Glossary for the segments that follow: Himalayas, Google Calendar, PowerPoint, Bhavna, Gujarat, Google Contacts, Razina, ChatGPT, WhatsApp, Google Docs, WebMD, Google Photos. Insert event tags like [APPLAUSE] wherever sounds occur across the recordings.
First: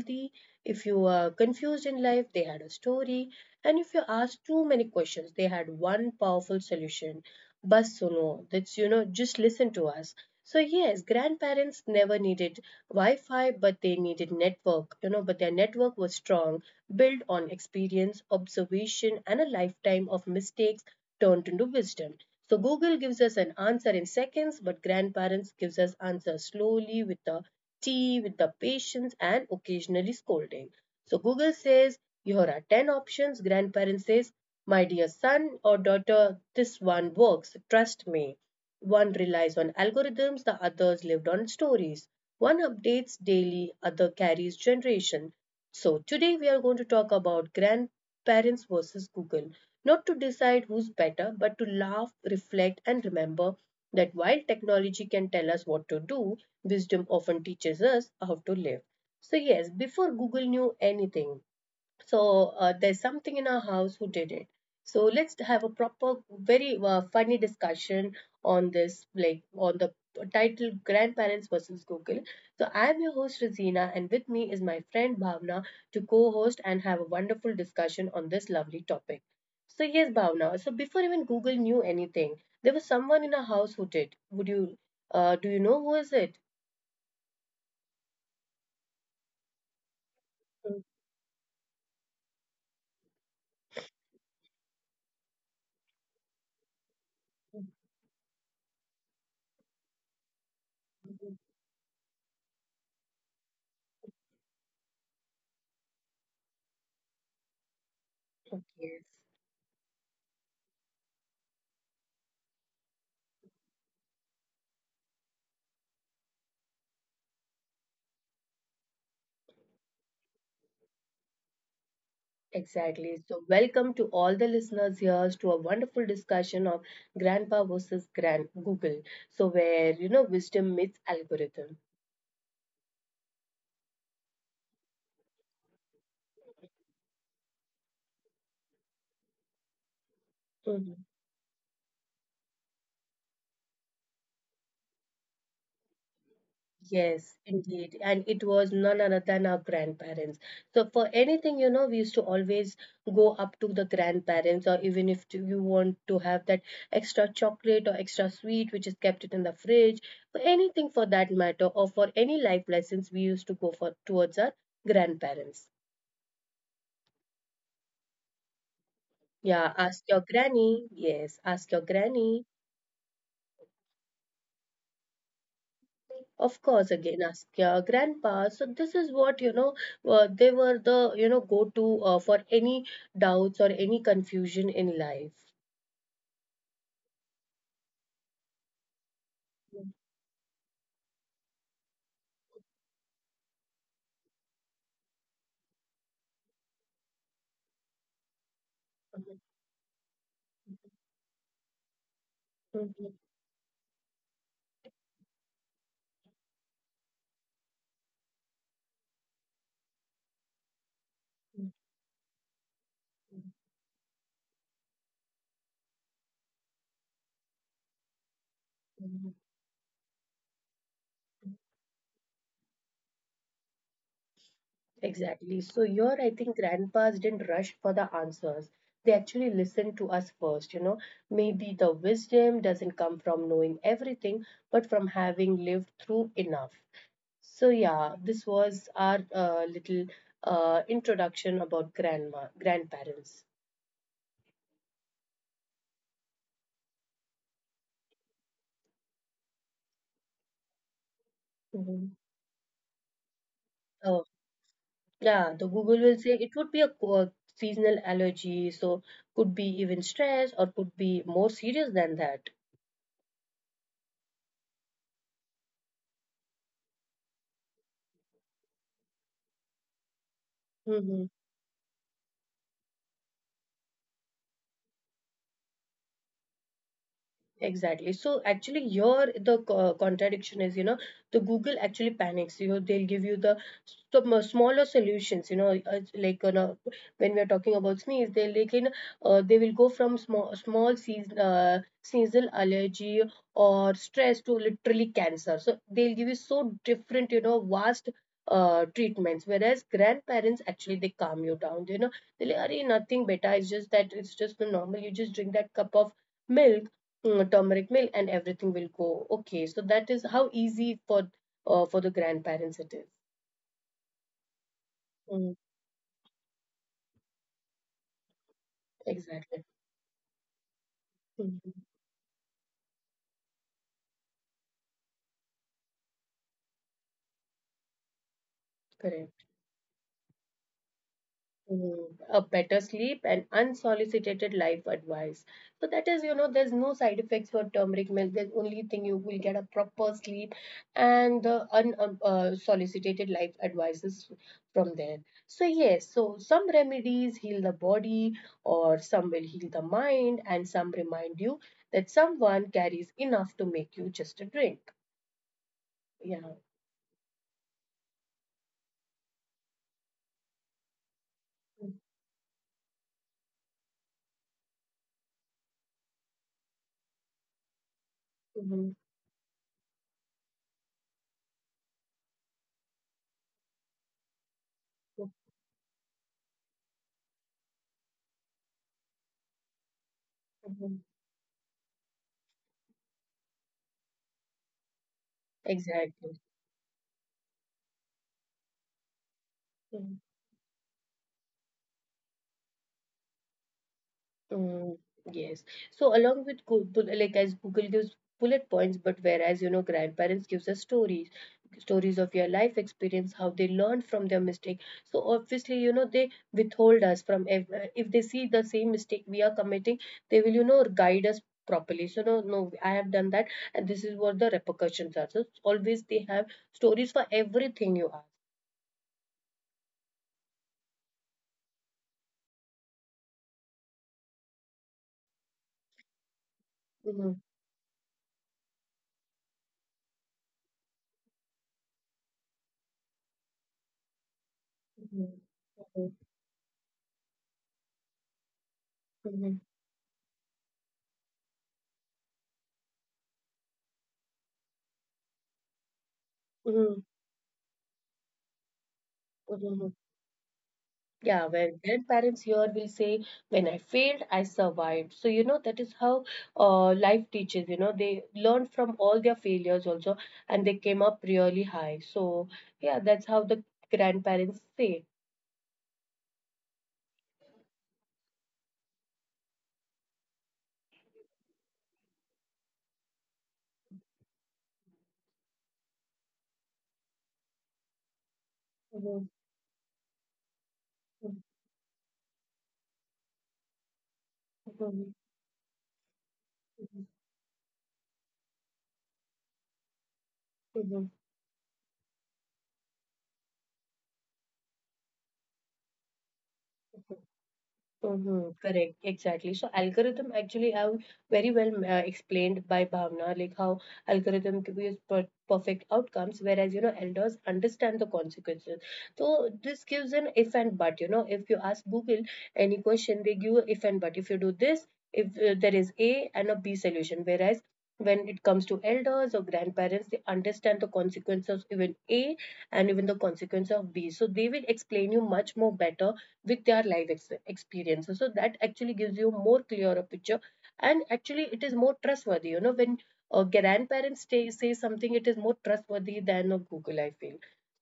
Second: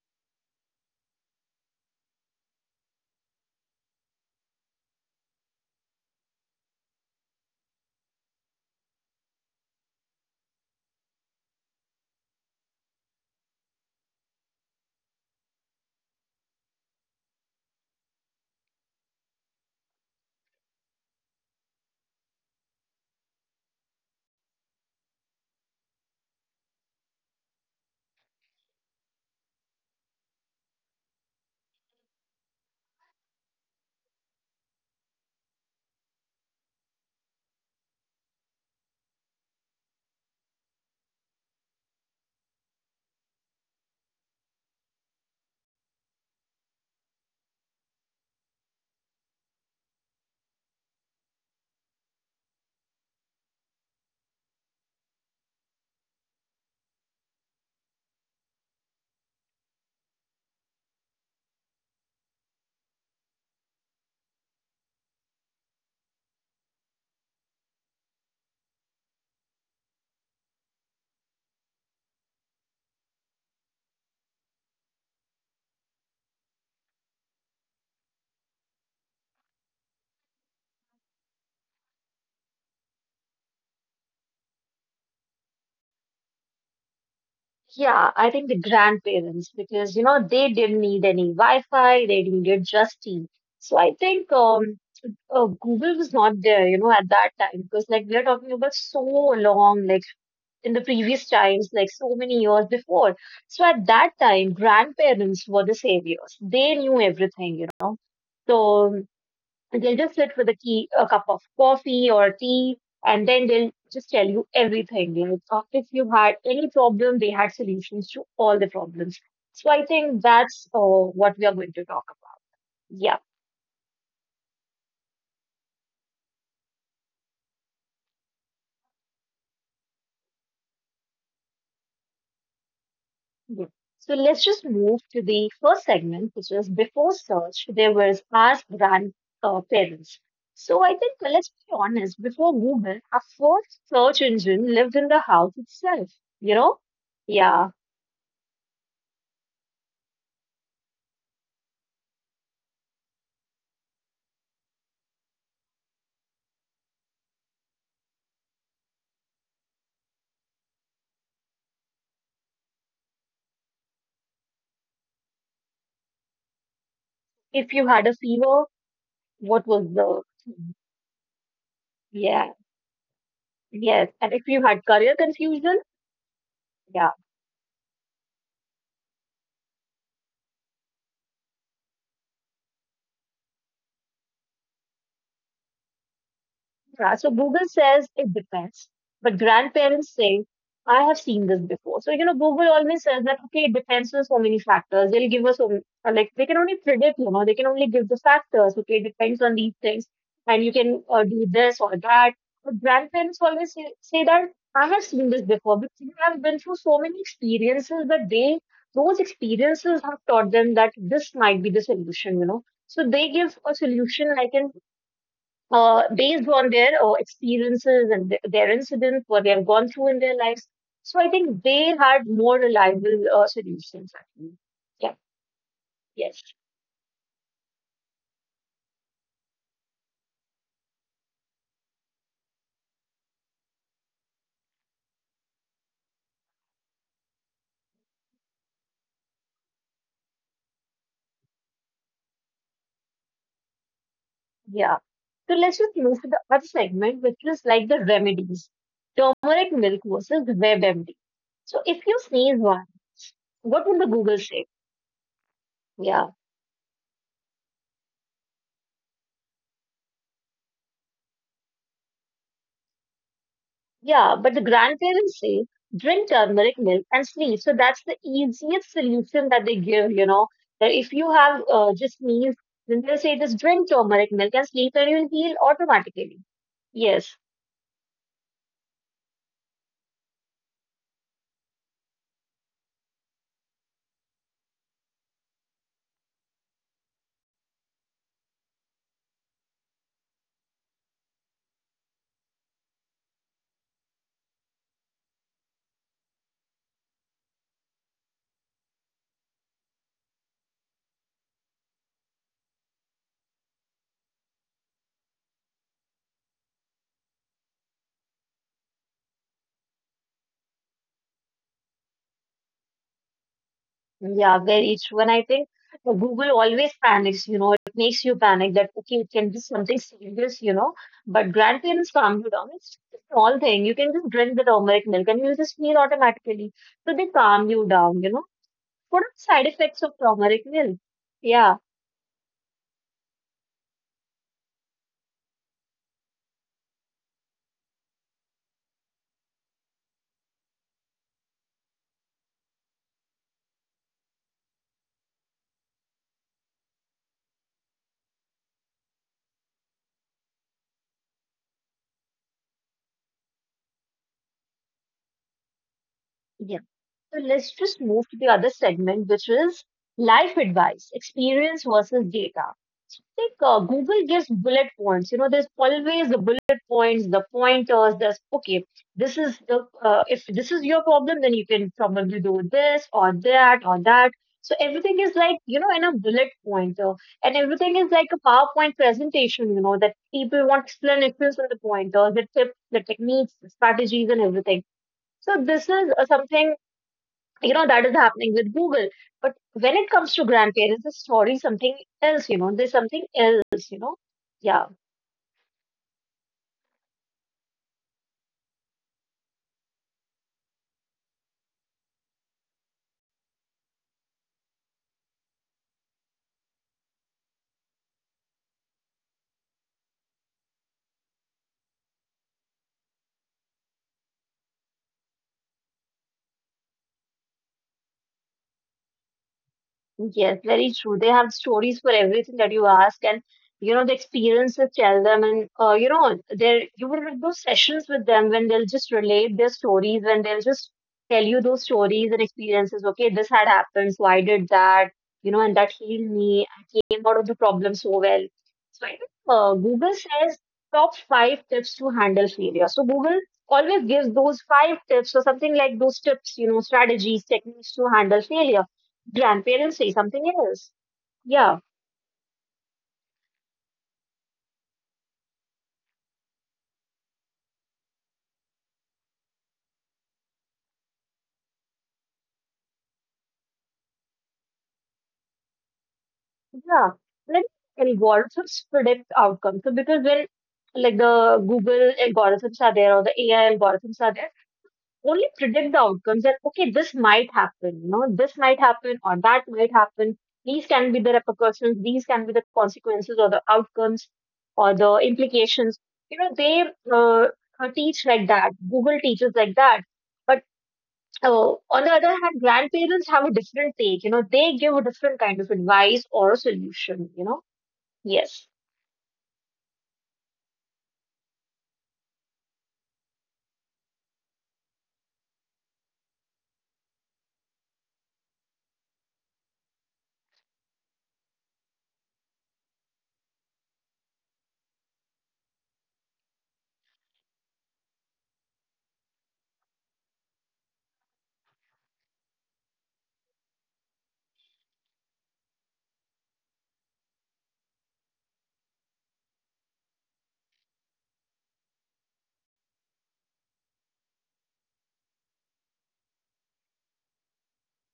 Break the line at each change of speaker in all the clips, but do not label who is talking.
haldi. If you are confused in life, they had a story. And if you ask too many questions, they had one powerful solution. Bas suno. That's just listen to us. So yes, grandparents never needed Wi-Fi, but they needed network. But their network was strong, built on experience, observation, and a lifetime of mistakes turned into wisdom. So Google gives us an answer in seconds, but grandparents gives us answer slowly with the tea, with the patience, and occasionally scolding. So Google says, here are 10 options. Grandparents says, my dear son or daughter, this one works. Trust me. One relies on algorithms, the others lived on stories. One updates daily, other carries generation. So today we are going to talk about grandparents versus Google. Not to decide who's better, but to laugh, reflect, and remember that while technology can tell us what to do, wisdom often teaches us how to live. So, yes, before Google knew anything, there's something in our house who did it. So let's have a proper, very funny discussion on this, like on the title Grandparents versus Google. So I'm your host Razina, and with me is my friend Bhavna to co-host and have a wonderful discussion on this lovely topic. So yes, Bhavna. So before even Google knew anything, there was someone in our house who did. Would you? Do you know who is it?
Yeah, I think the grandparents, because you know they didn't
Mm,
need any Wi-Fi, they needed just tea. So I think Google was not there, you know, at that time
mm,
because like we are talking about so long, like in the previous
mm,
times, like so many years before. So at that time, grandparents were the saviors. They knew everything, you know.
mm.
So
Yes.
and they'll just sit with a key, a cup of coffee or tea, and then they'll just tell you everything. Like if you had any problem, they had solutions to all the problems. So I think that's what we are going to talk about. Yeah.
Exactly. So, welcome to all the listeners here to a wonderful discussion of grandpa versus grand Google. So, where wisdom meets algorithm.
Yeah. So let's just move to the first segment, which is before search, there was ask grandparents. So I
Mhm.
think let's be honest, before Google, our first search engine lived in the house itself, you know?
Yes,
Yeah.
indeed. And it was none other than our grandparents. So, for anything, we used to always go up to the grandparents, or even if you want to have that extra chocolate or extra sweet, which is kept it in the fridge, for anything for that matter, or for any life lessons, we used to go for towards our grandparents.
If you had a fever, What
Yeah,
was
ask
the,
your granny. Yes, ask your
yeah,
granny.
yes. And if you had career confusion,
Of course,
yeah.
again, ask your grandpa. So this is what, they were the, go-to for any doubts or any confusion in life.
Yeah, so Google says it depends, but grandparents say, I have seen this before. So, you know, Google always says that, okay, it depends on so many factors. They'll give us, like, they can only predict, you know, they can only give the factors. Okay, it depends on these things, and you can do this or that. But grandparents always say that, I have seen this before because they have been through so many experiences that those experiences have taught them that this might be the solution, you know. So they give a solution like an based on their experiences and their incidents, what they have gone through in their lives. So I think they had more reliable solutions. Actually. Yeah,
Exactly. So your
yes.
I think grandpas didn't rush for the answers. They actually listened to us first. Maybe the wisdom doesn't come from knowing everything, but from having lived through enough. So yeah, this was our little introduction about grandma, grandparents.
Yeah. So let's just move to the other segment, which is like the remedies. Turmeric milk versus WebMD. So if you
Mhm.
sneeze once, what will the
Oh,
Google say?
yeah, the Google will
Yeah.
say it would be a seasonal allergy, so could be even stress or could be more serious than that.
Yeah, but the grandparents say drink turmeric milk and sleep. So that's the easiest solution that they give, you know. That if you have just meals, then they'll say just drink turmeric milk and sleep and you'll heal automatically. Yes,
Exactly. So actually, your the co- contradiction is, the Google actually panics. They'll give you the smaller solutions. When we are talking about sneeze, they'll they will go from small small seasonal allergy or stress to literally cancer. So they'll give you so different, vast treatments, whereas grandparents actually they calm you down, they're like, "Arey, nothing better, it's just the normal, you just drink that cup of milk, turmeric milk and everything will go okay." So that is how easy for the grandparents it is.
yeah, very true. And I
Mm,
think the Google always panics, you know, it makes you panic that, okay, it can be
exactly.
something serious, you know, but
Mhm.
grandparents calm you down. It's just a small thing. You can just drink the turmeric milk and you'll just heal automatically. So they calm you down, you know. What are the
Correct.
side effects of turmeric milk? Yeah.
Mm, a better sleep and unsolicited life advice. So that is, there's no side effects for turmeric milk. The only thing you will get a proper sleep and the unsolicited life advices from there. So yes, so some remedies heal the body, or some will heal the mind, and some remind you that someone carries enough to make you just a drink. Yeah.
Yeah. So let's just move to the other segment, which is life advice, experience
Mhm.
versus data. Like Google gives bullet points. You know, there's always the bullet points, the pointers. There's okay,
Mhm.
this is the if this is your problem, then you can probably do this or that or that. So everything is like you know in a bullet pointer, and everything is like a PowerPoint presentation. You know that people want
Mhm.
explanations on the pointers, the tips, the techniques, the strategies, and everything. So this is
Exactly.
something you know that is happening with Google, but when it
Mm-hmm.
comes to grandparents the story is something else, you know, there's something else, you know. Yeah.
Mm, yes. So along with like as Google gives bullet points, but whereas grandparents gives us stories of your life experience, how they learned from their mistake. So obviously they withhold us from if they see the same mistake we are committing, they will guide us properly. So no, no, I have done that, and this is what the repercussions are. So always they have stories for everything you ask.
Yes, very true. They have stories for everything that you ask, and you know the experiences tell them, and you know there you will
Hmm.
have those sessions with them when they'll just relate their stories, when they'll just tell you those stories and experiences. Okay, this had happened, so I did that,
Hmm.
you know, and that healed me. I came out of the problem so well. So I think
Hmm.
Google says top five tips to handle failure. So Google always gives those five tips or something like those tips, you know,
Hmm.
strategies, techniques to handle failure. Grandparents
Hmm.
say something else.
Yeah, well,
Yeah.
grandparents here will say, when I failed, I survived. So, that is how life teaches. They learned from all their failures also and they came up really high. So, yeah, that's how the grandparents say.
Yeah. Like algorithms predict outcomes. So because when like the Google algorithms are there or the AI algorithms are there, only predict the outcomes that okay, this might happen, you know, this might happen or that
Mhm,
might happen. These can be the
mhm,
repercussions, these can be the consequences or the outcomes or the
mhm,
implications. You know, they uh, teach like that. Google teaches like that. But So,
mhm,
on the other hand, grandparents have a different take. You know, they give a different kind of advice or a solution, you know?
mhm.
Yes.
Mm-hmm, correct, exactly. So algorithm actually have very well explained by Bhavna, like how algorithm gives perfect outcomes, whereas elders understand the consequences. So this gives an if and but. If you ask Google any question, they give a if and but. If you do this, if there is A and a B solution, whereas when it comes to elders or grandparents, they understand the consequences of even A and even the consequence of B. So they will explain you much more better with their life experiences so that actually gives you more clearer picture and actually it is more trustworthy when grandparents say something it is more trustworthy than a Google I feel.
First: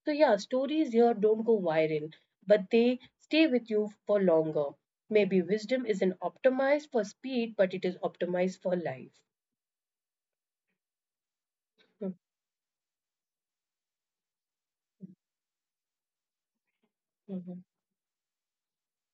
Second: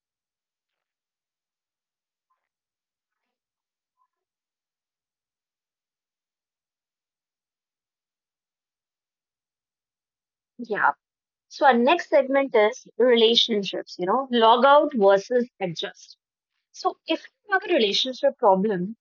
So yeah, stories here don't go viral but they stay with you for longer. Maybe wisdom isn't optimized for speed but it is optimized for life.
Yeah. So, our next segment is relationships, you know, log out versus adjust. So, if
Mhm, mhm,
you have a relationship problem,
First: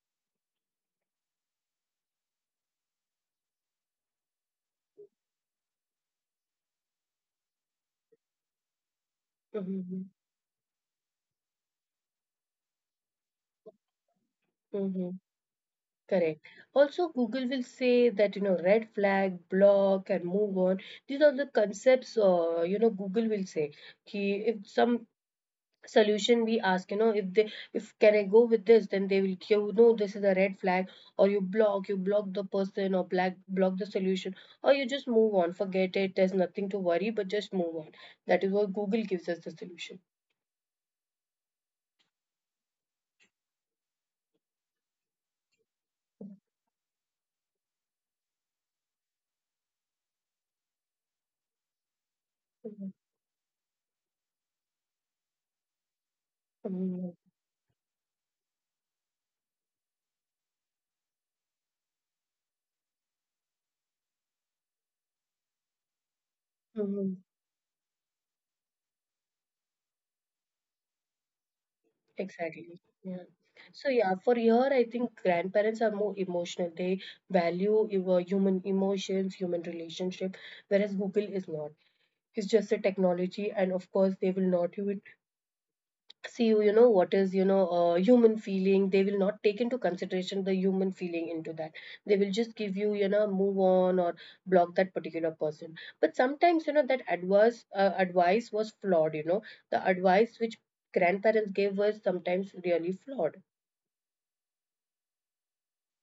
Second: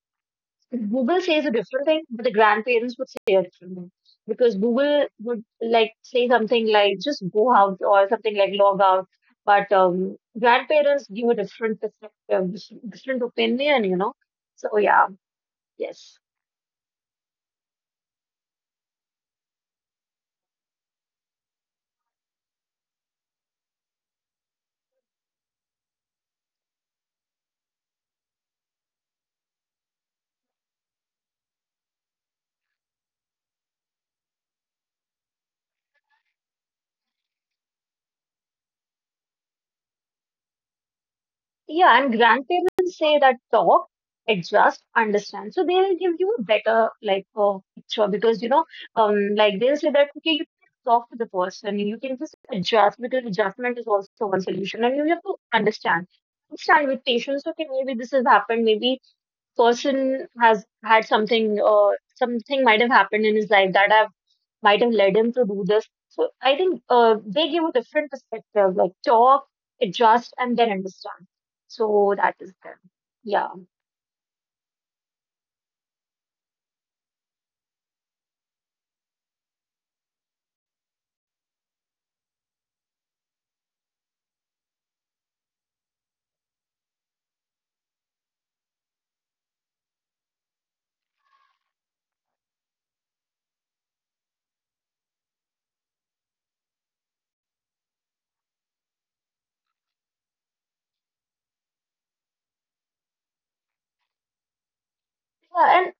Google says a different thing, but the grandparents would say a different thing. Because Google would like say something like just go out or something like log out. But
mhm,
grandparents give a different perspective, different opinion, you know? So,
mhm,
yeah.
mhm.
Yes.
Correct. Also, Google will say that, red flag, block, and move on. These are the concepts, Google will say. Ki if some solution we ask, if can I go with this, then they will, this is a red flag, or you block the person, or block the solution, or you just move on, forget it, there's nothing to worry, but just move on. That is what Google gives us the solution.
Yeah, and grandparents say that talk, adjust, understand. So they'll give you a better like picture because you know, like they'll say that okay, you can talk to the person, you can just
Mhm.
adjust because adjustment is also one solution, and you have to understand. Understand with
Mhm.
patience. Okay, maybe this has happened. Maybe person has had something, something might have happened in his life that have might have led him to do this. So I think
Mhm.
they give a different perspective, like talk, adjust, and then understand. So that is
Exactly.
them.
Yeah.
Yeah.
So yeah, for here I think grandparents are more emotional. They value your human emotions, human relationship, whereas Google is not. It's just a technology, and of course they will not, you would see you, you know what is, human feeling. They will not take into consideration the human feeling into that. They will just give you you know move on or block that particular person. But sometimes that advice was flawed. The advice which grandparents gave was sometimes really flawed.
Yeah.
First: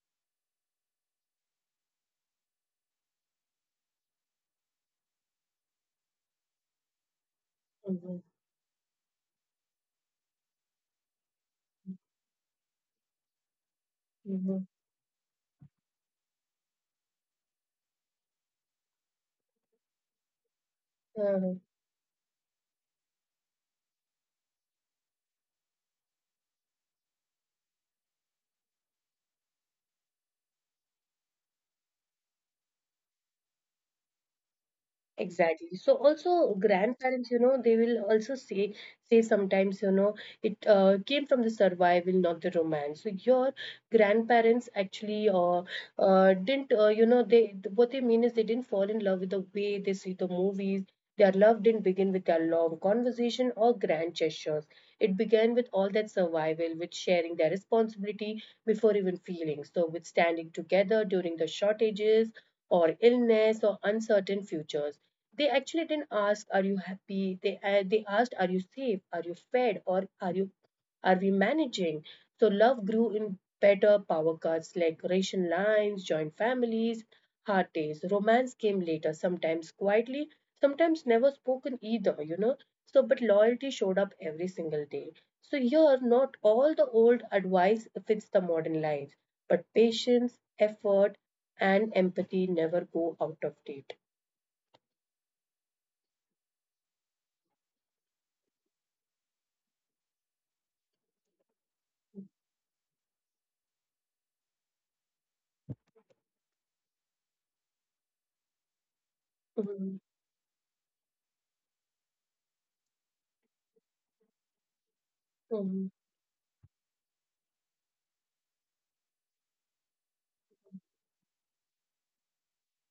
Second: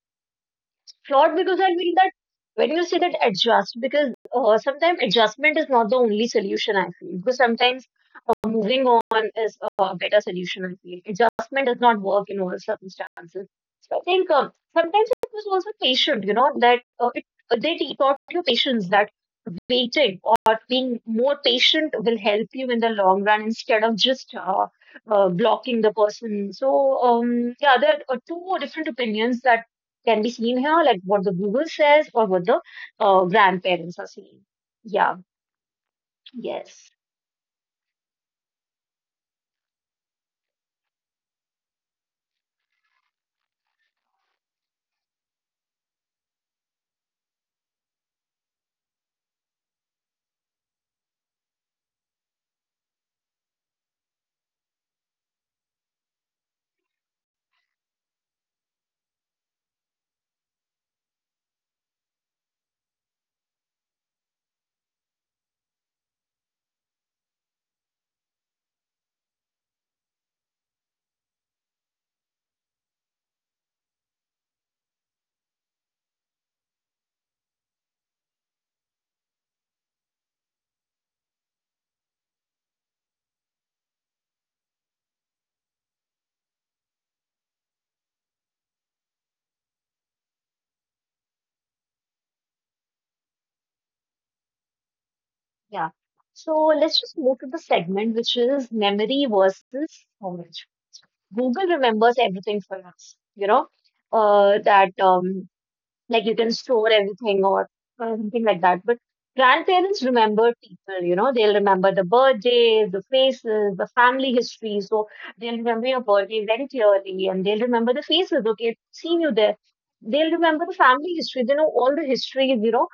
Flawed because I feel that when you say that adjust, because sometimes adjustment is not the only solution, I feel. Because sometimes
Mhm,
moving on is a better solution, I feel. Adjustment does not work in all circumstances. So I think
mhm.
sometimes it was also patient, you know, that taught you patience that waiting or being more
Uh,
patient will help you in the long run instead of just blocking the person. So, yeah, there are two different opinions that can be seen here, like what the Google says or what the grandparents are saying. Yeah,
Exactly. So also
yes.
grandparents, they will also say say sometimes, it came from the survival, not the romance. So your grandparents actually didn't, you know, they what they mean is they didn't fall in love with the way they see the movies. Their love didn't begin with their long conversation or grand gestures. It began with all that survival, with sharing their responsibility before even feelings. So with standing together during the shortages or illness or uncertain futures. They actually didn't ask, "Are you happy?" They asked, "Are you safe? Are you fed? Or are we managing?" So love grew in better power cuts like ration lines, joint families, hard days. Romance came later, sometimes quietly, sometimes never spoken either. So, but loyalty showed up every single day. So here, not all the old advice fits the modern lives, but patience, effort, and empathy never go out of date.
Yeah. So let's just move to the segment, which is memory versus knowledge. Google remembers everything for us, you know, that like you can store everything or something like that. But grandparents
Mhm,
remember people, you know, they'll remember the birthdays, the faces, the family history. So they'll remember
mhm,
your birthday very clearly and they'll remember the faces. Okay, I've seen you there. They'll remember the family history. They know all the histories, you know.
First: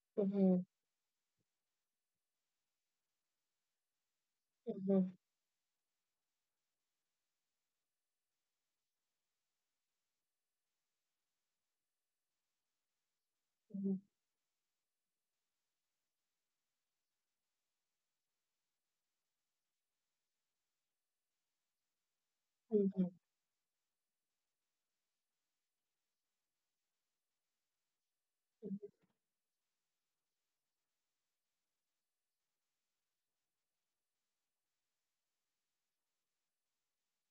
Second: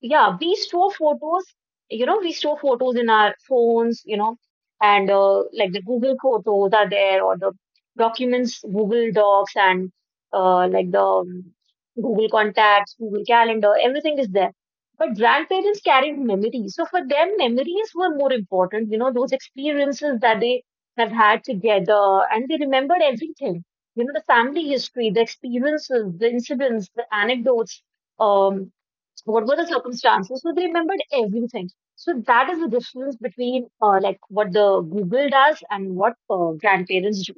Yeah, we
mhm,
store photos, you know, we store photos in our phones, you know, and
mhm,
like the Google photos are there or the documents, Google Docs and like the Google Contacts, Google Calendar,
mhm,
everything is there. But grandparents carried memories. So for them, memories were more important, you know, those experiences that they have had together and they remembered
mhm,
everything, you know, the family history, the experiences, the incidents, the anecdotes. Um,
mhm.
what were the circumstances, so they remembered everything. So that is the difference between like what the Google does and what grandparents do.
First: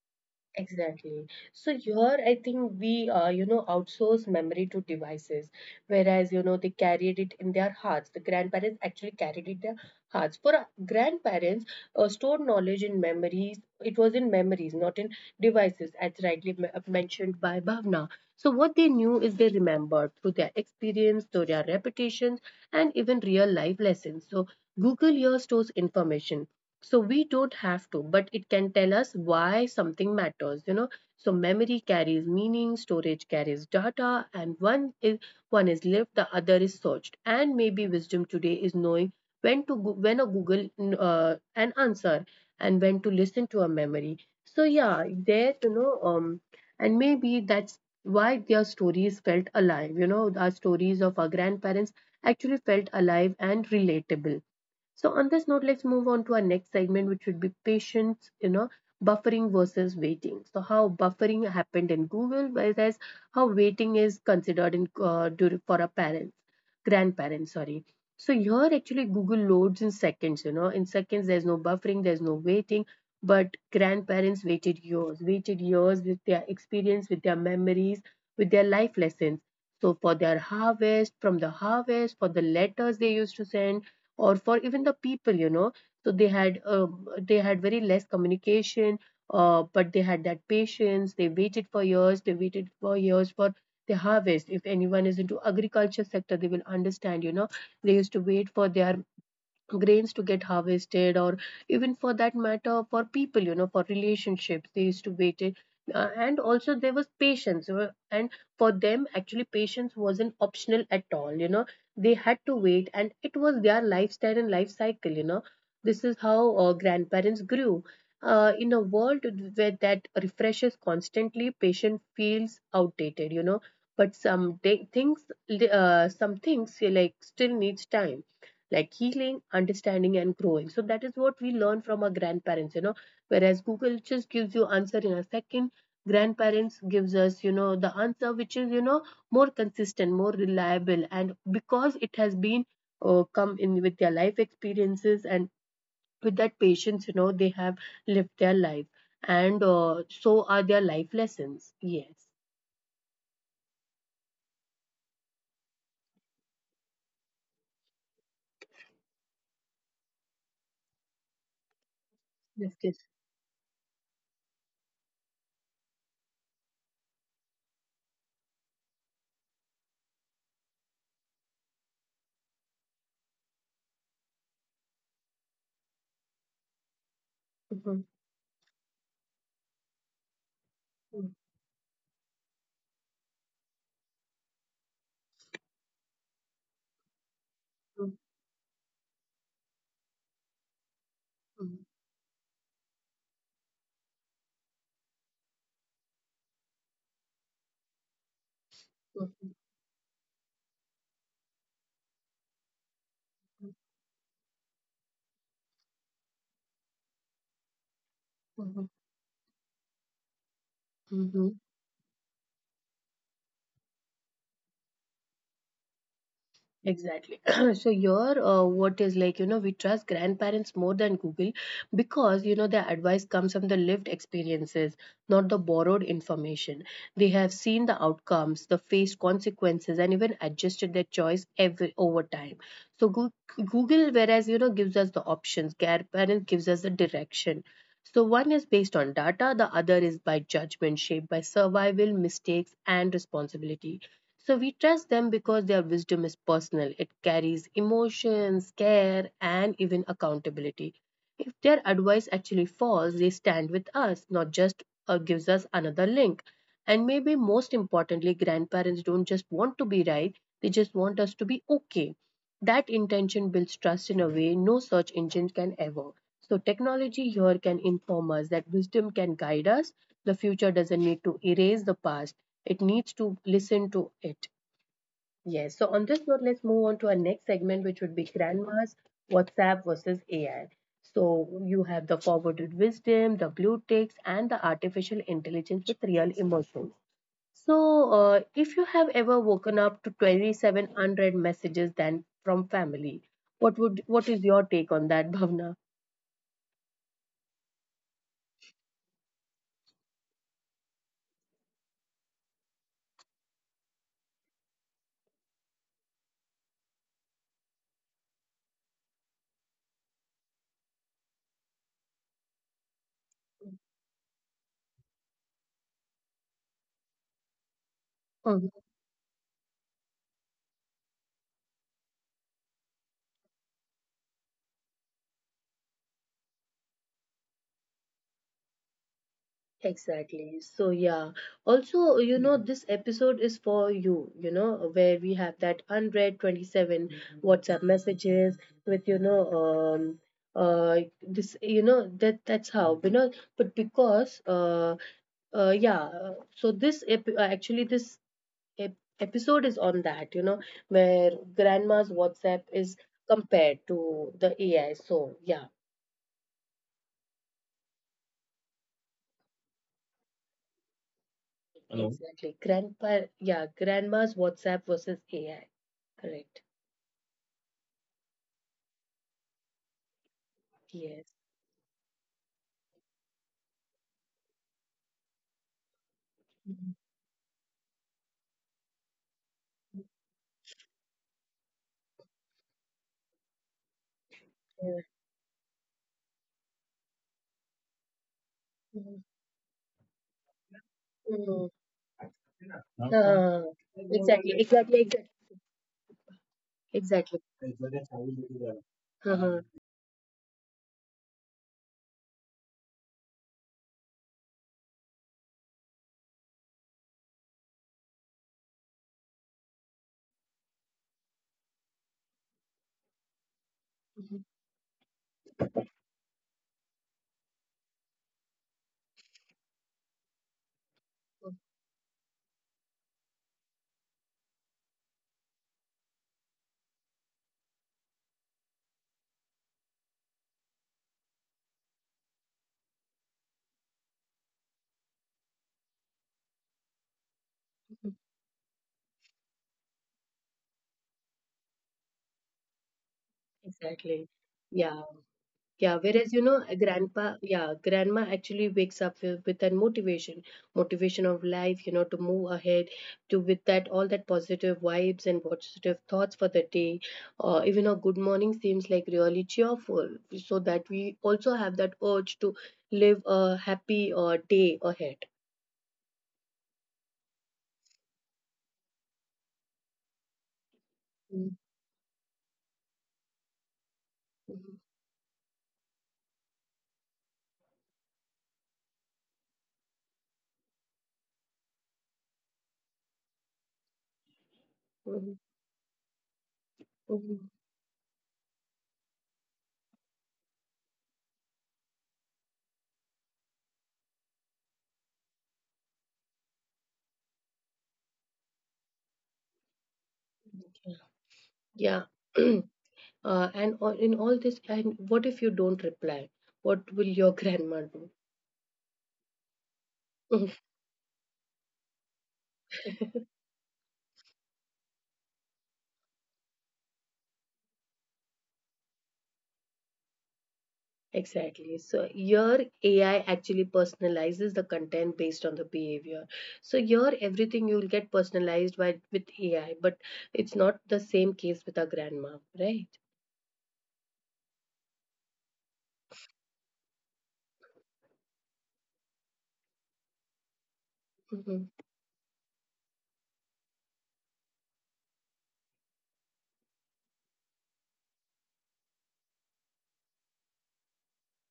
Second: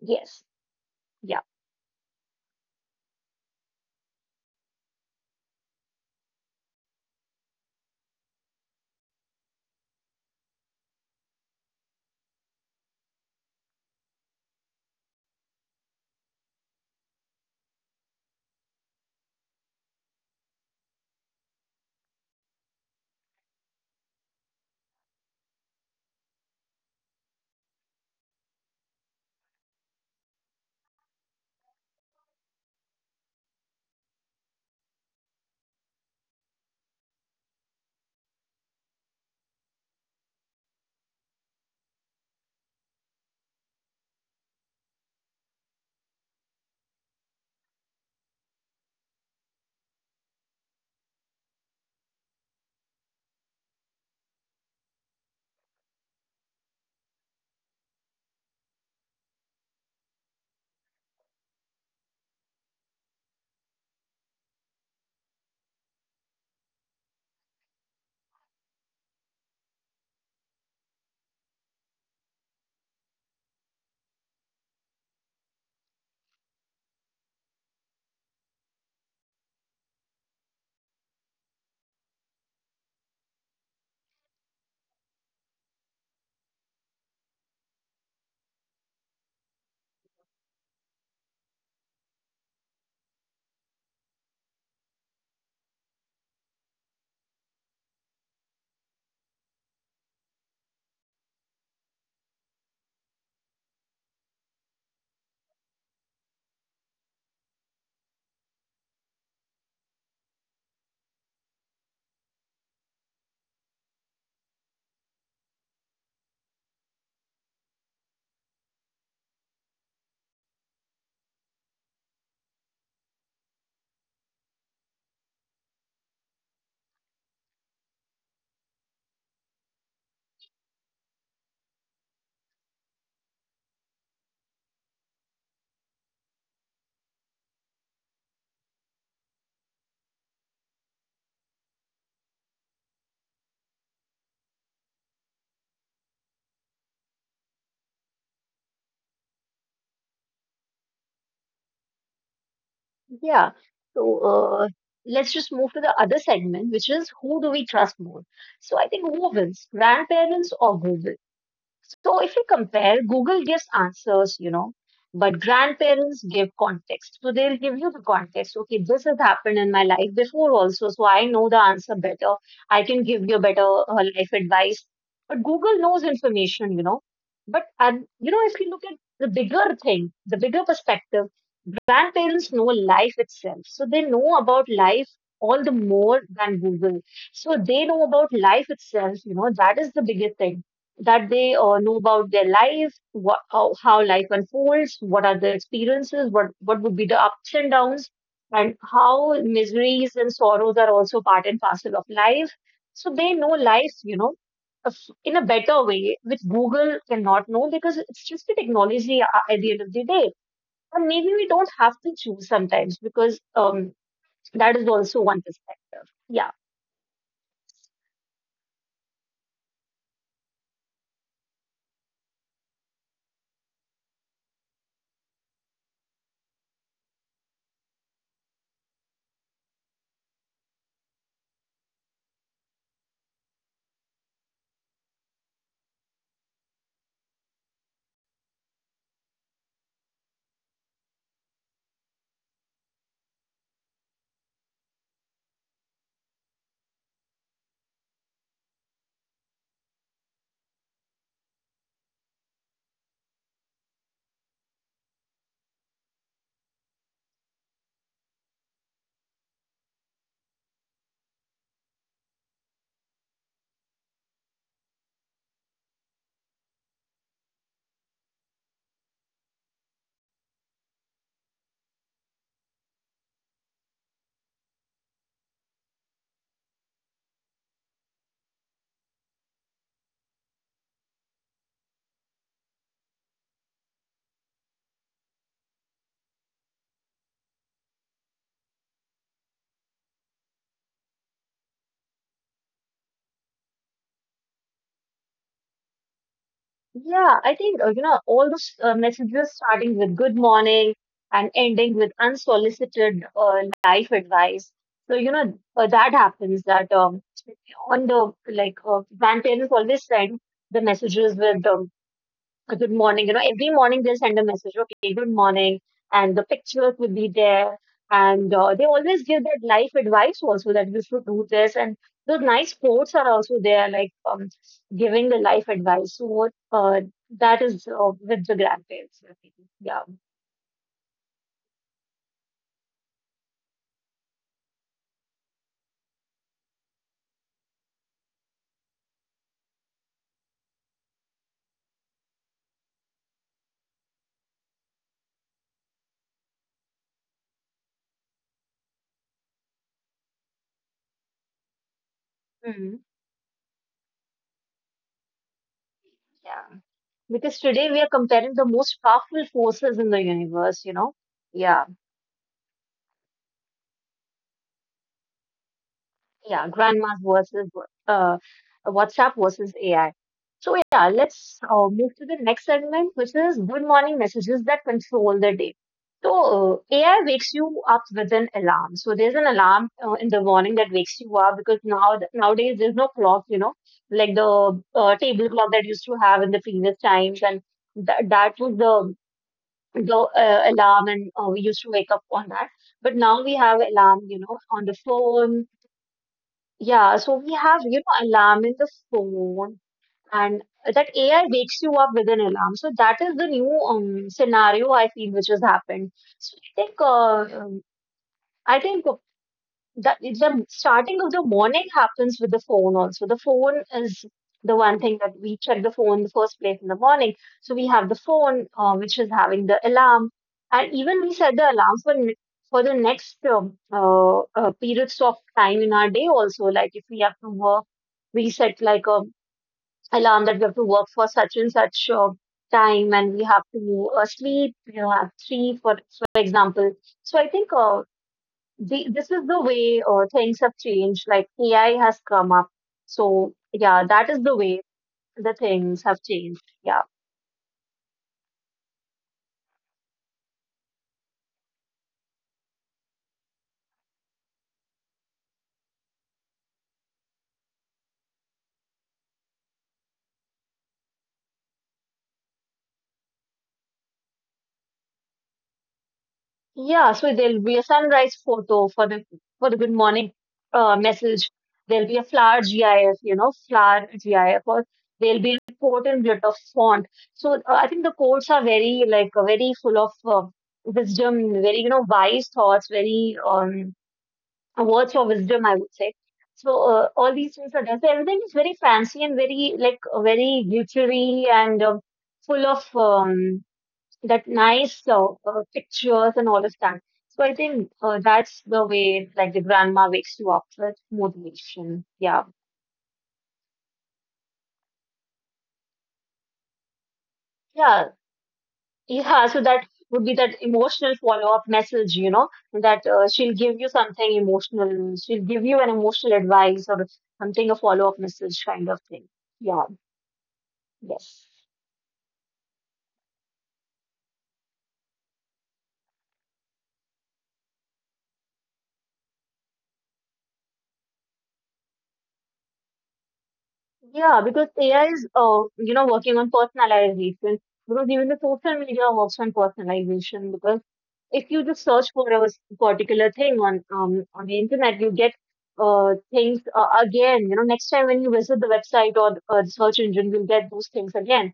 Yes.
Exactly.
Yeah.
So here, I think we outsource memory to devices, whereas, they carried it in their hearts. The grandparents actually carried it their hearts. For our grandparents, stored knowledge in memories, it was in memories, not in devices, as rightly mentioned by Bhavna. So what they knew is they remembered through their experience, through their repetitions, and even real life lessons. So Google here stores information so we don't have to but it can tell us why something matters. So memory carries meaning, storage carries data, and one is lived, the other is searched. And maybe wisdom today is knowing when a Google an answer and when to listen to a memory. So yeah, there and maybe that's why their stories felt alive, our stories of our grandparents actually felt alive and relatable. So on this note, let's move on to our next segment, which would be patience, buffering versus waiting. So how buffering happened in Google versus how waiting is considered in for a parent grandparents sorry So here actually Google loads in seconds, you know, in seconds. There's no buffering, there's no waiting. But grandparents waited years, waited years, with their experience, with their memories, with their life lessons. So for their harvest, from the harvest, for the letters they used to send, or for even the people, you know. So they had they had very less communication. But they had that patience. They waited for years, they waited for years for the harvest. If anyone is into agriculture sector, they will understand, you know, they used to wait for their grains to get harvested, or even for that matter for people, you know, for relationships, they used to wait it. And also there was patience you and for them actually patience wasn't optional at all, you know. They had to wait and it was their lifestyle and life cycle, you know. This is how grandparents grew in a world where that refreshes constantly, patient feels outdated, you know. But some day, things some things like still needs time, like healing, understanding, and growing. So that is what we learn from our grandparents, you know. Whereas Google just gives you answer in a second. Grandparents gives us, you know, the answer which is, you know, more consistent, more reliable, and because it has been come in with their life experiences and with that patience, you know, they have lived their life, and so are their life lessons. Yes,
Yeah. So uh, let's just move to the other segment, which is who do we trust more. So I think who wins, grandparents or Google? So if you
yes, yes.
compare, Google gives answers, you know, but grandparents give context. So they'll give you the context. Okay, this has happened in my life before also, so I know the answer better. I can give you better life advice. But Google knows information, you know. But
Mhm,
and you know, if you look at the bigger thing, the bigger perspective, grandparents know life itself. So they know about life all the more than Google. So they
mhm,
know about life itself, you know, that is the biggest thing that they
mhm,
know about their life, how life unfolds, what are the experiences, what would be the ups and downs, and how
mhm,
miseries and sorrows are also part and parcel of life. So they know life, you know, of- in a better way, which Google cannot know because it's just
mhm,
a
mhm,
technology at the end of the day. And maybe
mhm.
we don't have to choose sometimes because that is also one perspective. Yeah.
Exactly. [CLEARS THROAT] So your, what is like, you know, we trust grandparents more than Google because, you know, their advice comes from the lived experiences, not the borrowed information. They have seen the outcomes, the faced consequences, and even adjusted their choice every over time. So Google, whereas you know, gives us the options, Care Parent gives us the direction. So one is based on data, the other is by judgment, shaped by survival, mistakes, and responsibility. So we trust them because their wisdom is personal. It carries emotions, care, and even accountability. If their advice actually falls, they stand with us, not just gives us another link. And maybe most importantly, grandparents don't just want to be right, they just want us to be okay. That intention builds trust in a way no search engine can ever. So, technology here can inform us that wisdom can guide us. The future doesn't need to erase the past, it needs to listen to it. Yes, so on this note, let's move on to our next segment, which would be grandmas, WhatsApp versus AI. So you have the forwarded wisdom, the blue ticks, and the artificial intelligence with real emotions. So if you have ever woken up to 27 unread messages then from family, what is your take on that, Bhavna?
Yeah, I think, you know, all those messages starting with good morning and ending with unsolicited life advice. So, you know, that happens that on the, grandparents always send the messages with good morning. You know, every morning they'll send a message, okay, good morning. And the pictures will be there. And they always give that life advice also that you should do this. And those nice quotes are also there, like giving the life advice. So what that is with the grandparents. I think. Yeah.
Exactly. So, yeah. Also, you know, this episode is for you, you know, where we have that 127 WhatsApp messages with, you know, um, this, you know, that's how, you know, but because, yeah, so this, actually, this episode is on that, you know, where grandma's WhatsApp is
Hmm.
compared to the AI. So, yeah.
Yeah. Because today we are comparing the most powerful forces in the universe, you know. Yeah.
Exactly. Grandma's WhatsApp versus AI. Correct.
Yeah, grandmas versus uh, WhatsApp versus AI. So yeah,
Yes.
let's move to the next segment, which is good morning messages that control the day. So
Mhm.
AI wakes you up with an alarm. So there's an alarm in the morning that wakes you up because now nowadays there's no clock, you know, like the
Yeah.
table clock that used to have in the previous times, and that was
Mhm.
the the alarm, and
Mhm.
we used to wake up on that. But now
Uh,
we have alarm,
exactly,
you know,
exactly,
on the
exactly,
phone. Yeah,
exactly.
so we have, you know, alarm in the
Uh-huh.
phone, and that AI wakes you up with an alarm. So that is the new scenario I feel which has happened. So I think that the starting of the morning happens with the phone also. The phone
Mhm.
is the one thing that we check the phone the first place in the morning. So we have the phone, which is having the alarm, and even we set the alarm for the next periods of time in our day also. Like if we have to work, we set like a alarm that we have to work for such and such time, and we have to sleep. You know, at three for example. So I think
Mhm.
uh, the, this is the way things have changed. Like AI has come up. So yeah,
Exactly.
that is the
Yeah.
way the
Yeah,
things
whereas
have
you know, a
changed. Yeah.
grandma actually wakes up with that motivation, motivation of life, you know, to move ahead, to with that all that positive vibes and positive thoughts for the day. Or even a good morning seems like really cheerful, so that we also have that urge to live a happy day ahead.
Yeah. So there'll be a sunrise photo for the good morning
Mhm,
message. There'll be a flower GIF, you know, flower GIF,
mhm,
or there'll be an important in bit of font. So I think the quotes are very like very full of wisdom, very you know wise thoughts, very words for
mhm,
wisdom, I would say. So all
mhm.
these things are done. So everything is very fancy and very like very glittery and full of that nice pictures and all of that. So I think that's the way like the grandma wakes you up with motivation.
Yeah.
Yeah,
[CLEARS THROAT] In all this, and what if you don't reply? What will your grandma
yeah,
do?
yeah. So that would be that
[LAUGHS]
emotional follow up message, you know, that she'll give you something emotional. She'll give you an emotional advice or something a follow up message kind of thing. Yeah. Yes.
Exactly. So your AI actually personalizes the content based on the behavior. So your everything you'll get personalized by with AI, but it's not the same case with our grandma, right?
Yeah, because AI is, you know, working on personalization. Because even the social media works on personalization. Because if you
Hmm.
just search for particular thing on on the internet, you get things again. You know, next time when you visit the website or the search engine, you'll get those things again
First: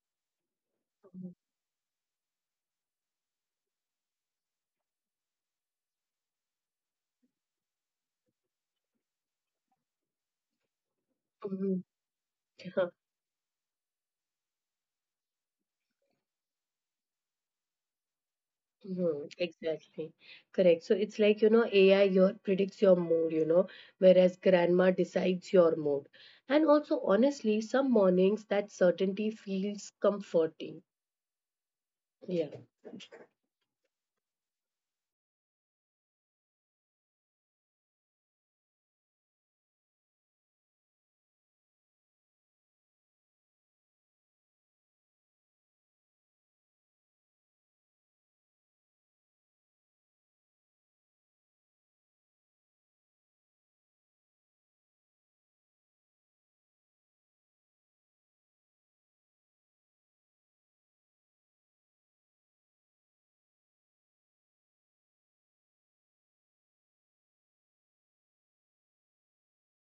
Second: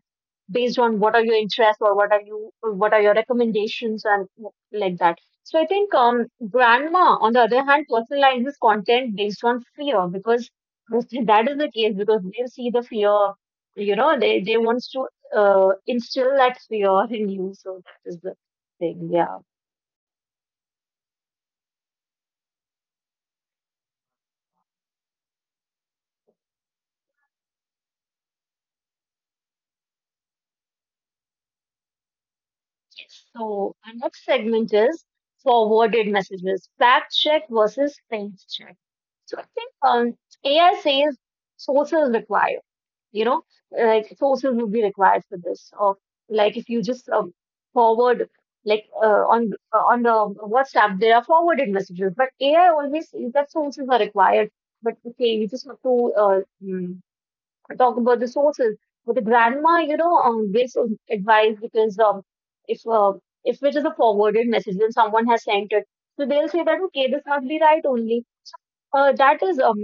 based on what are your interests or what are your recommendations and like that. So I think grandma, on the other hand, personalizes content based on fear because [LAUGHS] that is the
Hmm.
case because they see the fear, you know, they wants to instill that fear in you. So that is the thing.
Hmm. [LAUGHS]
Yeah.
Exactly. Correct. So it's like, you know, AI your predicts your mood, you know, whereas grandma decides your mood. And also honestly, some mornings that certainty feels comforting. Yeah.
So our next segment is forwarded messages, fact check versus faith check. So I think AI says sources required, you know, like sources would be required for this. Or like if you just forward, like on the WhatsApp, there are forwarded messages, but AI always says that sources are required. But okay, you just have to talk about the sources. But the grandma, you know, gives us advice because if uh, if it is a forwarded message and someone has sent it, so they'll say that okay, this must be right only. So, that is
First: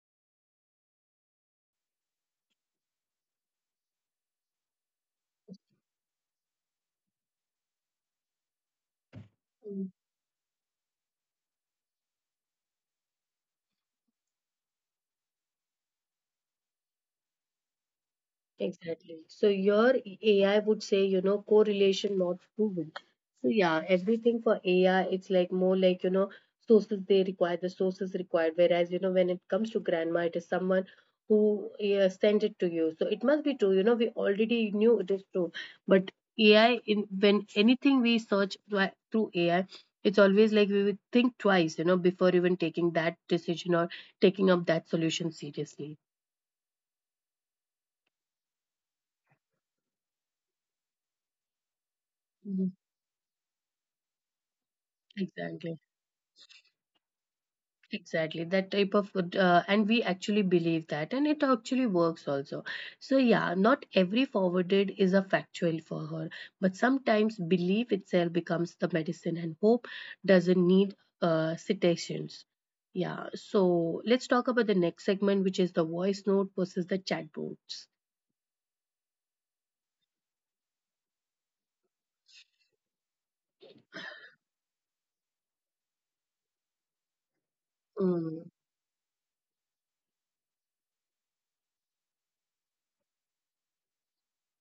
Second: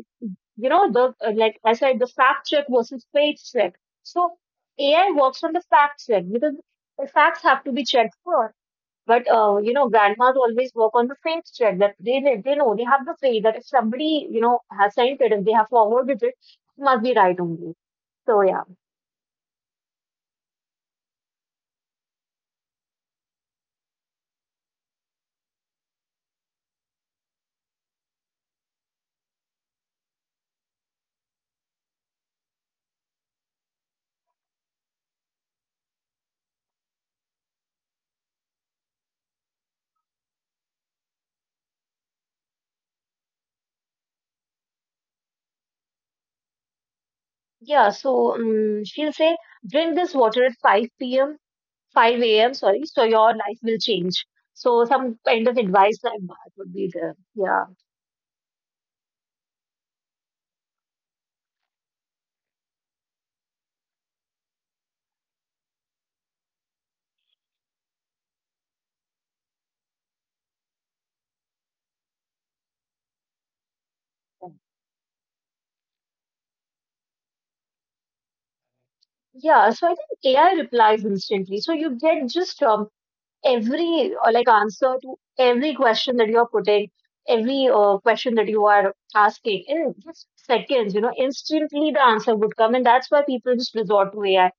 you know, the like I said, the fact check versus page check. So AI works on the fact check because the facts have to be checked first. But you know, grandmas always work on the faith check that they know they have the faith that if somebody you know has sent it and they have forwarded it, it must be right only. So yeah,
Exactly. So your AI would say, you know, correlation not proven. So yeah, everything for AI, it's like more like, you know, sources they require, the sources required. Whereas, you know, when it comes to grandma, it is someone who yeah, sent it to you. So it must be true. You know, we already knew it is true. But AI, in when anything we search through AI, it's always like we would think twice, you know, before even taking that decision or taking up that solution seriously.
yeah. So she'll say, drink this water at 5 p.m., 5 a.m.
Mhm.
Sorry, so your life will change. So some kind of
Exactly.
advice like that would be there. Yeah.
Exactly, that type of and we actually believe that, and it actually works also. So, yeah, not every forwarded is a factual for her, but sometimes belief itself becomes the medicine, and hope doesn't need citations. Yeah, so let's talk about the next segment, which is the voice note versus the chatbots.
Yeah, so I think AI replies instantly. So you get just every like answer to every question that you are putting, every question
Mm,
that you are asking in just seconds. You know, instantly the answer would come, and that's why people just resort to AI.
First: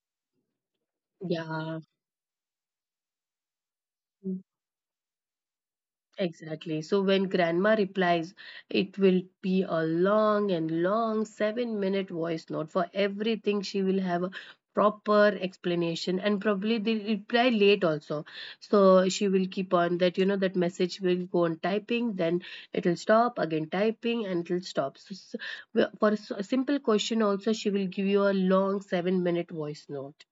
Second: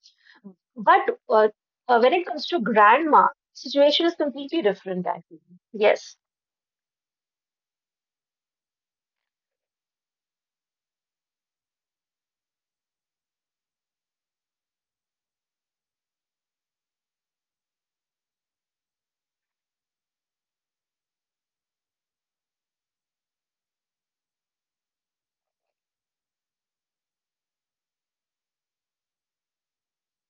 But uh,
yeah.
when it comes to grandma, situation is completely different. I feel yes.
Exactly. So when grandma replies, it will be a long and long 7 minute voice note for everything. She will have a proper explanation and probably they reply late also. So she will keep on that, you know, that message will go on typing, then it'll stop again typing and it'll stop. So, a simple question also, she will give you a long 7 minute voice note.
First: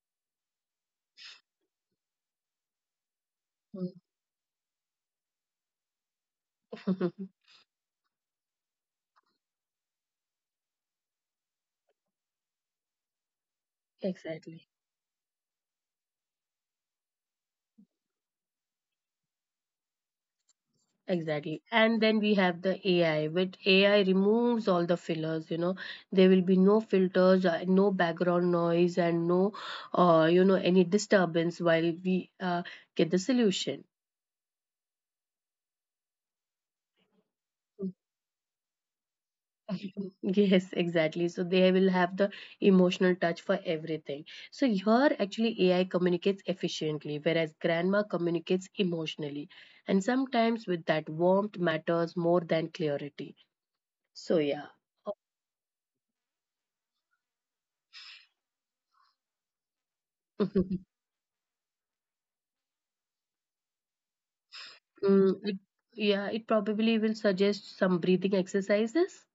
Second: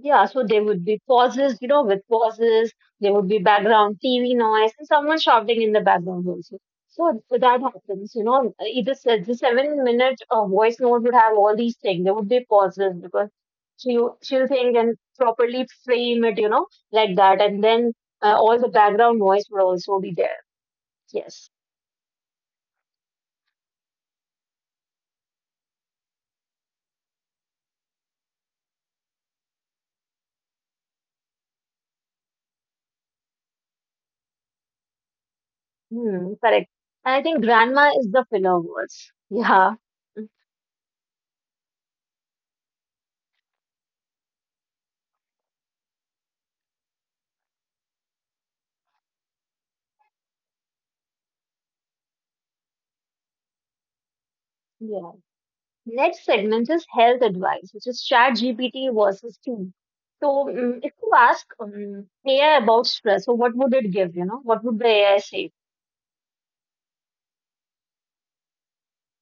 Yeah, so there would be pauses, you know, with pauses, there would be
Mm.
background TV noise and someone shouting in the background also. So so that happens, you know, either the 7 minute voice note would have all these things. There would be pauses because
[LAUGHS]
she'll
Exactly.
think and properly frame it, you know, like that, and then all the background noise would also be there. Yes,
Exactly. And then we have the AI, which AI removes all the fillers, you know. There will be no filters, no background noise, and no, you know, any disturbance while we get the solution.
hmm, correct. And I think grandma is the filler words. Yeah.
[LAUGHS]
Mm.
Yes, exactly. So they will have the emotional touch for everything. So here, actually, AI communicates efficiently, whereas grandma communicates emotionally. And sometimes with that warmth matters more than clarity. So, yeah.
Yeah. Next segment is health advice, which is chat GPT versus tea. So
[LAUGHS]
if you ask AI about stress, so what would it give? You know, what would the AI
Mm,
say?
yeah, it probably will suggest some breathing exercises.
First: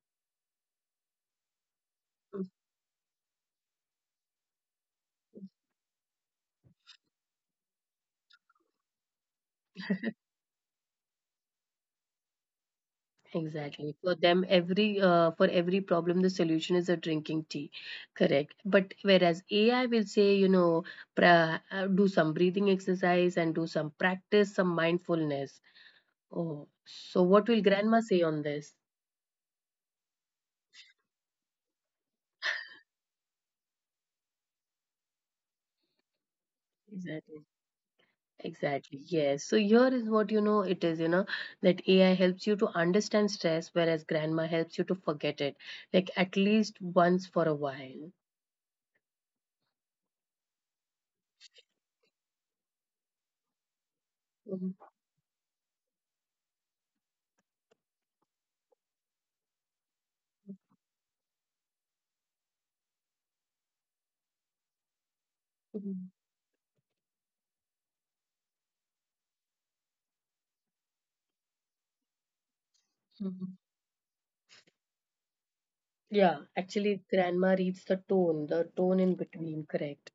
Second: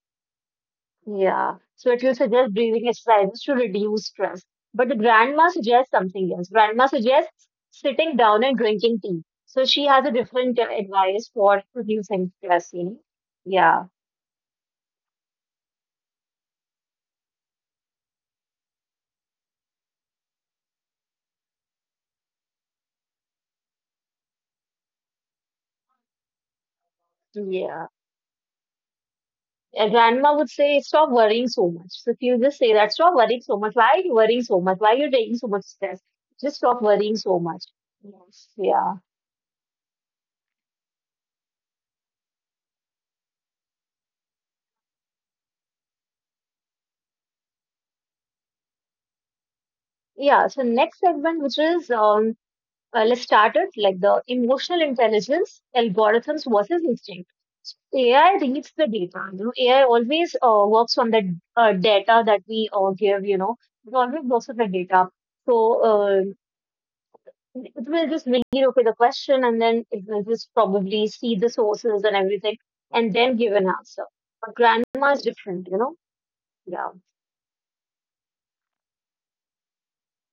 Yeah. So it will
Mm.
suggest breathing exercises to reduce stress. But the grandma suggests something else. Grandma suggests sitting down and drinking tea. So she has a different advice for reducing stress. You know? Yeah.
Exactly. For them, every for every problem, the solution is a drinking tea, correct? But whereas AI will say, you know, pra do some breathing exercise and do some practice, some mindfulness. Oh, so what will
Yeah.
grandma say on this?
Yeah, grandma would say, stop worrying so much. So if you just say that, stop worrying so much. Why are you worrying so much? Why are you taking so much stress? Just stop worrying so
Exactly.
much. Yes. Yeah.
Exactly. Yes. So here is what you know it is, you know, that AI helps you to understand stress, whereas grandma helps you to forget it, like at least once for a while.
Yeah. So next segment, which is let's start it like the
Mhm,
emotional intelligence algorithms versus instinct. AI reads the data. You know, AI always works on the data that we give. You know, it always works on the data. So
mhm,
uh. It will just bring it up with a question and then it will just probably see the sources and everything and then give an
mhm.
answer. But grandma is different, you know?
Yeah,
Yeah.
actually, grandma reads the tone in between, correct?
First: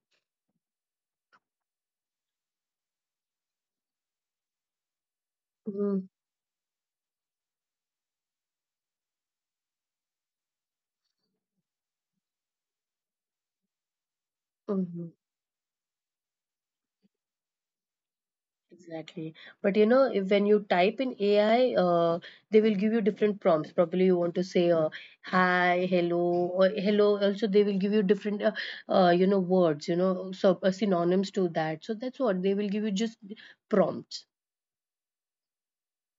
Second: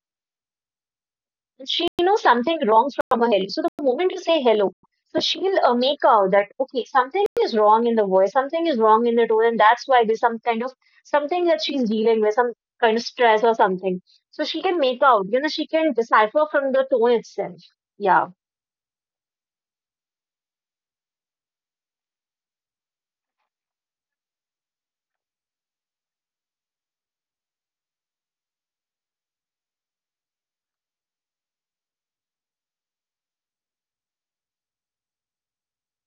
And she knows something wrong from her hello. So the moment you say hello, so she'll make
Mm-hmm.
out that, okay, something is wrong in the voice, something is wrong in the tone, and that's why there's some kind of something that she's dealing with, some kind of stress or something. So she can
Mm-hmm.
make out, you know, she can decipher from the tone itself. Yeah.
Exactly. But you know, if, when you type in AI, they will give you different prompts. Probably you want to say hi, hello, or hello. Also, they will give you different, you know, words, you know, so, synonyms to that. So that's what they will give you just prompts.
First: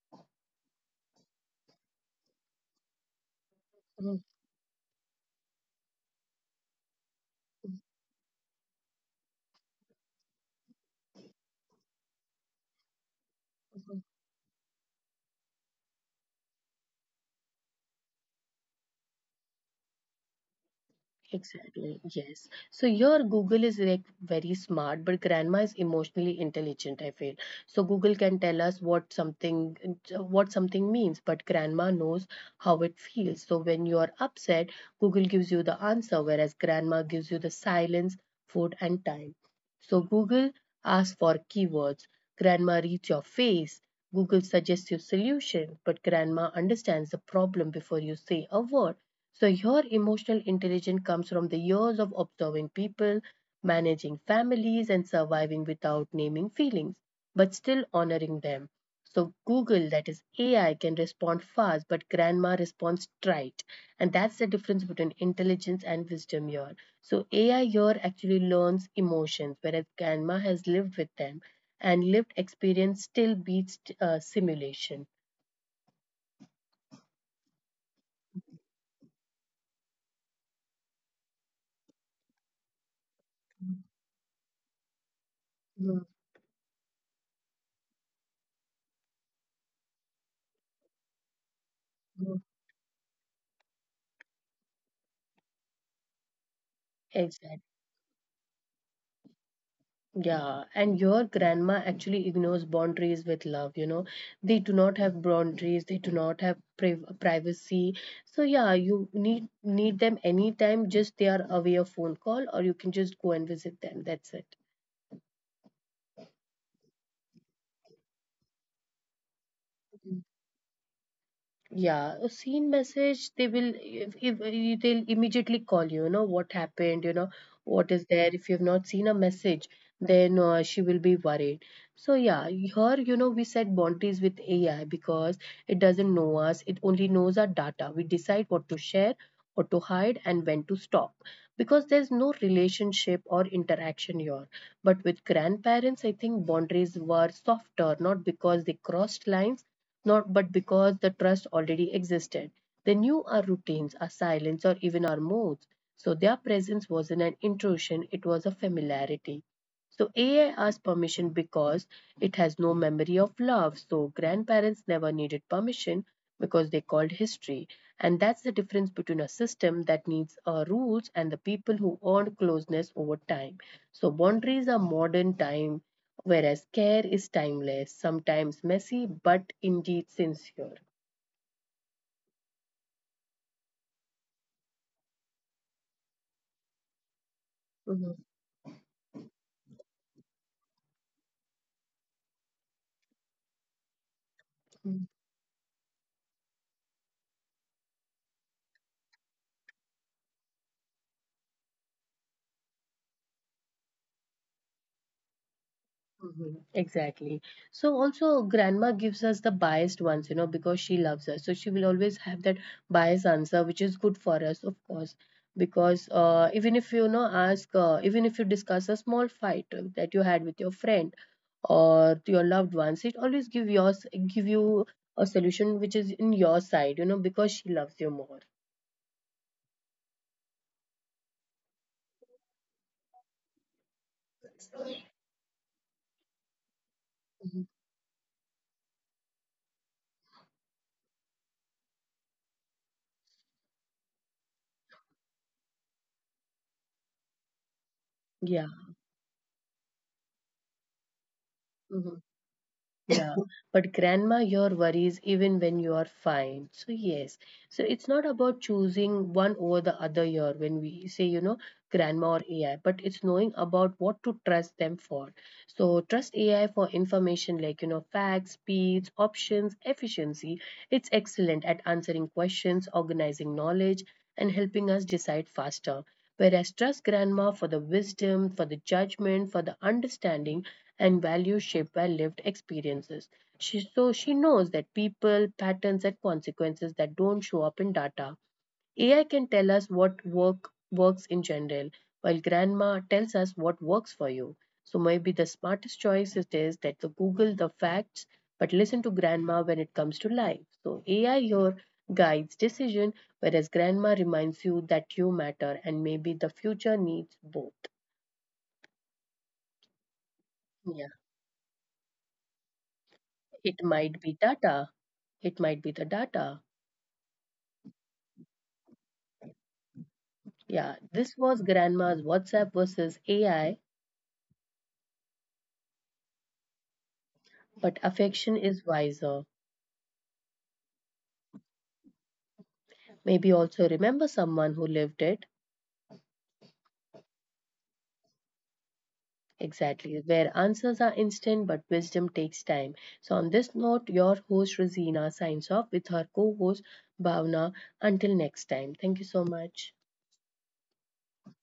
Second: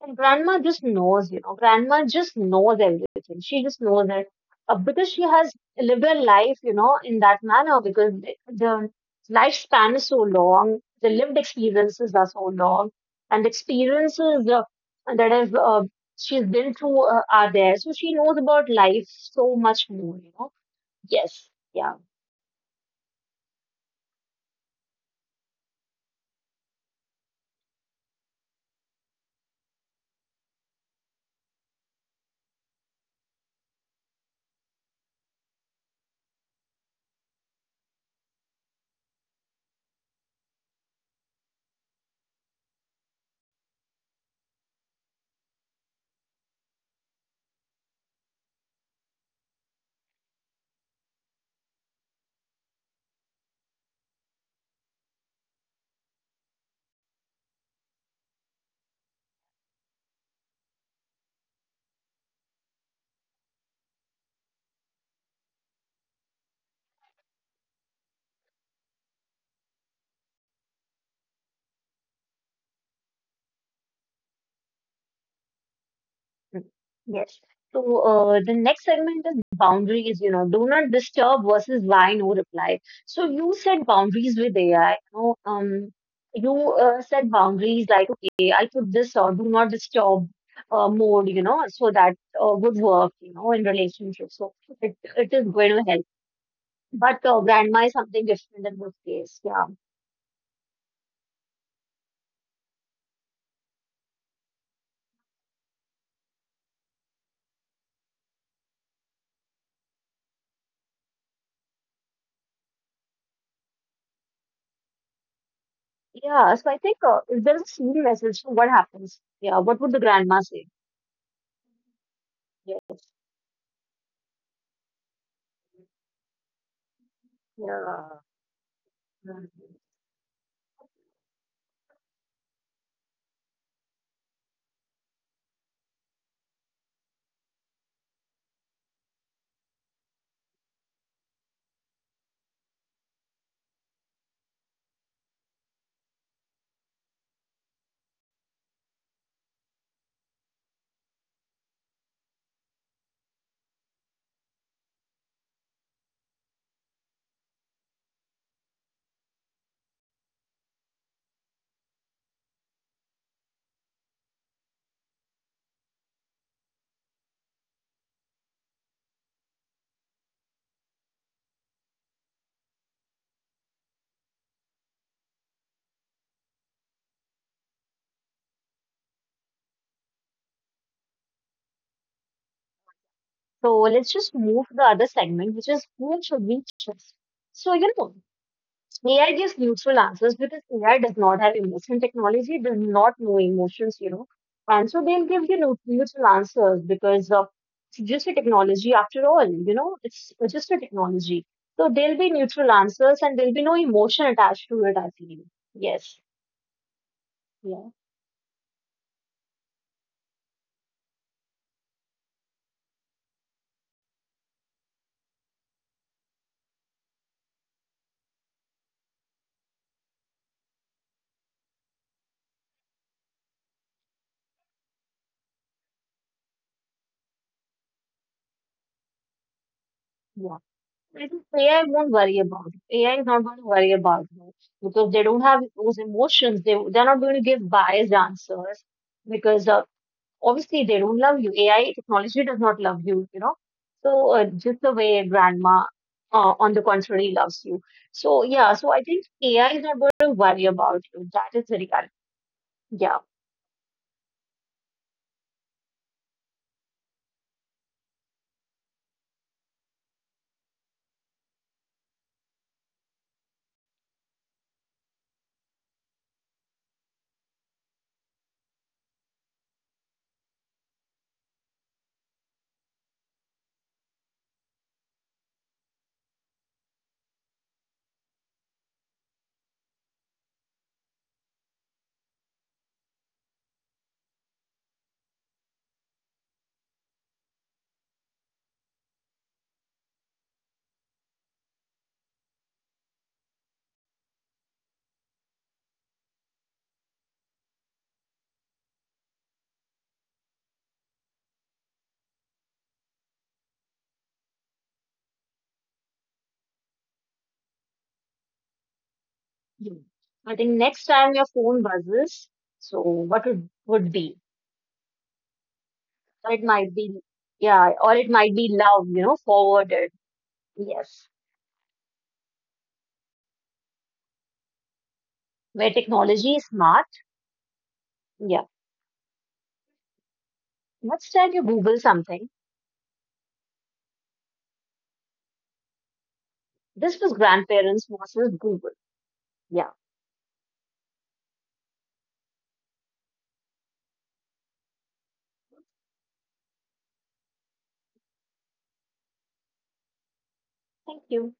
And grandma just knows, you know, grandma just knows everything. She just knows
Mhm.
that because she has lived her life, you know, in that manner because the lifespan is so long, the lived experiences are so long, and the experiences that have she's been through are there. So she knows about life so much more, you know. Yes, yeah.
Exactly, yes. So your Google is like very smart, but grandma is emotionally intelligent, I feel. So Google can tell us what something means, but grandma knows how it feels. So when you are upset, Google gives you the answer, whereas grandma gives you the silence, food, and time. So Google asks for keywords. Grandma reads your face. Google suggests you solution, but grandma understands the problem before you say a word. So, your emotional intelligence comes from the years of observing people, managing families, and surviving without naming feelings, but still honoring them. So, Google, that is AI, can respond fast, but grandma responds trite. And that's the difference between intelligence and wisdom here. So, AI here actually learns emotions, whereas grandma has lived with them, and lived experience still beats simulation.
Mm. Yes. So the next segment is boundaries, you know, do not disturb versus why no reply. So you set boundaries with AI. You know,
Mhm.
you set boundaries like, okay, I put this or do not disturb mode, you know, so that would work, you know, in relationships. So it is going to help. But
Exactly.
grandma is something different in this case. Yeah.
Yeah, and your grandma actually ignores boundaries with love, you know. They do not have boundaries, they do not have privacy. So yeah, you need them anytime, just they are away a phone call or you can just go and visit them. That's it.
Yeah. So I think if there's a scene message, so what happens? Yeah. What would the grandma say?
Yeah, a seen
Yeah.
message, they will if you- they'll immediately call you, you know, what happened, you know, what
Yeah.
is there. If you've not seen a message, then she will be worried. So yeah, here, you know, we set boundaries with AI because it doesn't know us. It only knows our data. We decide what to share, what to hide, and when to stop because there's no relationship or interaction here. But with grandparents, I think boundaries were softer, not because they crossed lines, not but because the trust already existed. They knew our routines, our silence, or even our moods. So their presence wasn't an intrusion, it was a familiarity. So AI asked permission because it has no memory of love. So grandparents never needed permission because they called history. And that's the difference between a system that needs rules and the people who earned closeness over time. So boundaries are modern time, whereas care is timeless, sometimes messy, but indeed sincere.
So let's just move to the other segment, which is whom should we trust? So, you know,
Mhm.
AI gives neutral answers because AI does not have emotion. Technology does not know emotions, you know. And so they'll give you neutral answers because it's just a technology after all, you know, it's just a technology. So there'll be neutral answers and there'll be no emotion attached to it, I feel. Yes.
Mhm. Exactly.
Yeah.
So also grandma gives us the biased ones, you know, because she loves us. So she will always have that biased answer, which is good for us, of course. Because even if you, you know ask, even if you discuss a small fight that you had with your friend, or to your loved ones it always give yours give you a solution which is in your side, you know, because she loves you more.
Yeah. I think AI won't worry about it. AI is not going to worry about it because they don't have those emotions. They're not going to give
Mhm.
biased answers because obviously they don't love you. AI technology does not love you, you know. So just the way a grandma, on the contrary, loves you. So yeah,
Yeah.
so I think AI is not going to worry about you. That is the reality.
Mhm.
Yeah.
Yeah, but grandma your worries even when you are fine. So yes, so it's not about choosing one over the other year when we say you know grandma or AI, but it's knowing about what to trust them for. So trust AI for information like you know facts, speeds, options, efficiency. It's excellent at answering questions, organizing knowledge, and helping us decide faster. Whereas trust grandma for the wisdom, for the judgment, for the understanding and value shaped by lived experiences. She, so she knows that people, patterns, and consequences that don't show up in data. AI can tell us what work works in general, while grandma tells us what works for you. So maybe the smartest choice it is that the Google the facts, but listen to grandma when it comes to life. So AI here guides decision, whereas grandma reminds you that you matter, and maybe the future needs both.
Hmm. I think next
Yeah,
time your phone buzzes, so what
it
would
might
be?
be data. It might be the
Or it
data.
might be, yeah, or it might be love, you know, forwarded.
Yeah,
Yes.
this was grandma's WhatsApp versus AI,
Where technology is smart.
but affection
Yeah.
is wiser.
Next time you Google something,
Maybe also remember someone who lived it.
this was grandparents versus Google. Yeah.
Exactly, where answers are instant but wisdom takes time. So, on this note, your host Rosina signs off with her co host Bhavna. Until next time, thank you so much.
Thank you.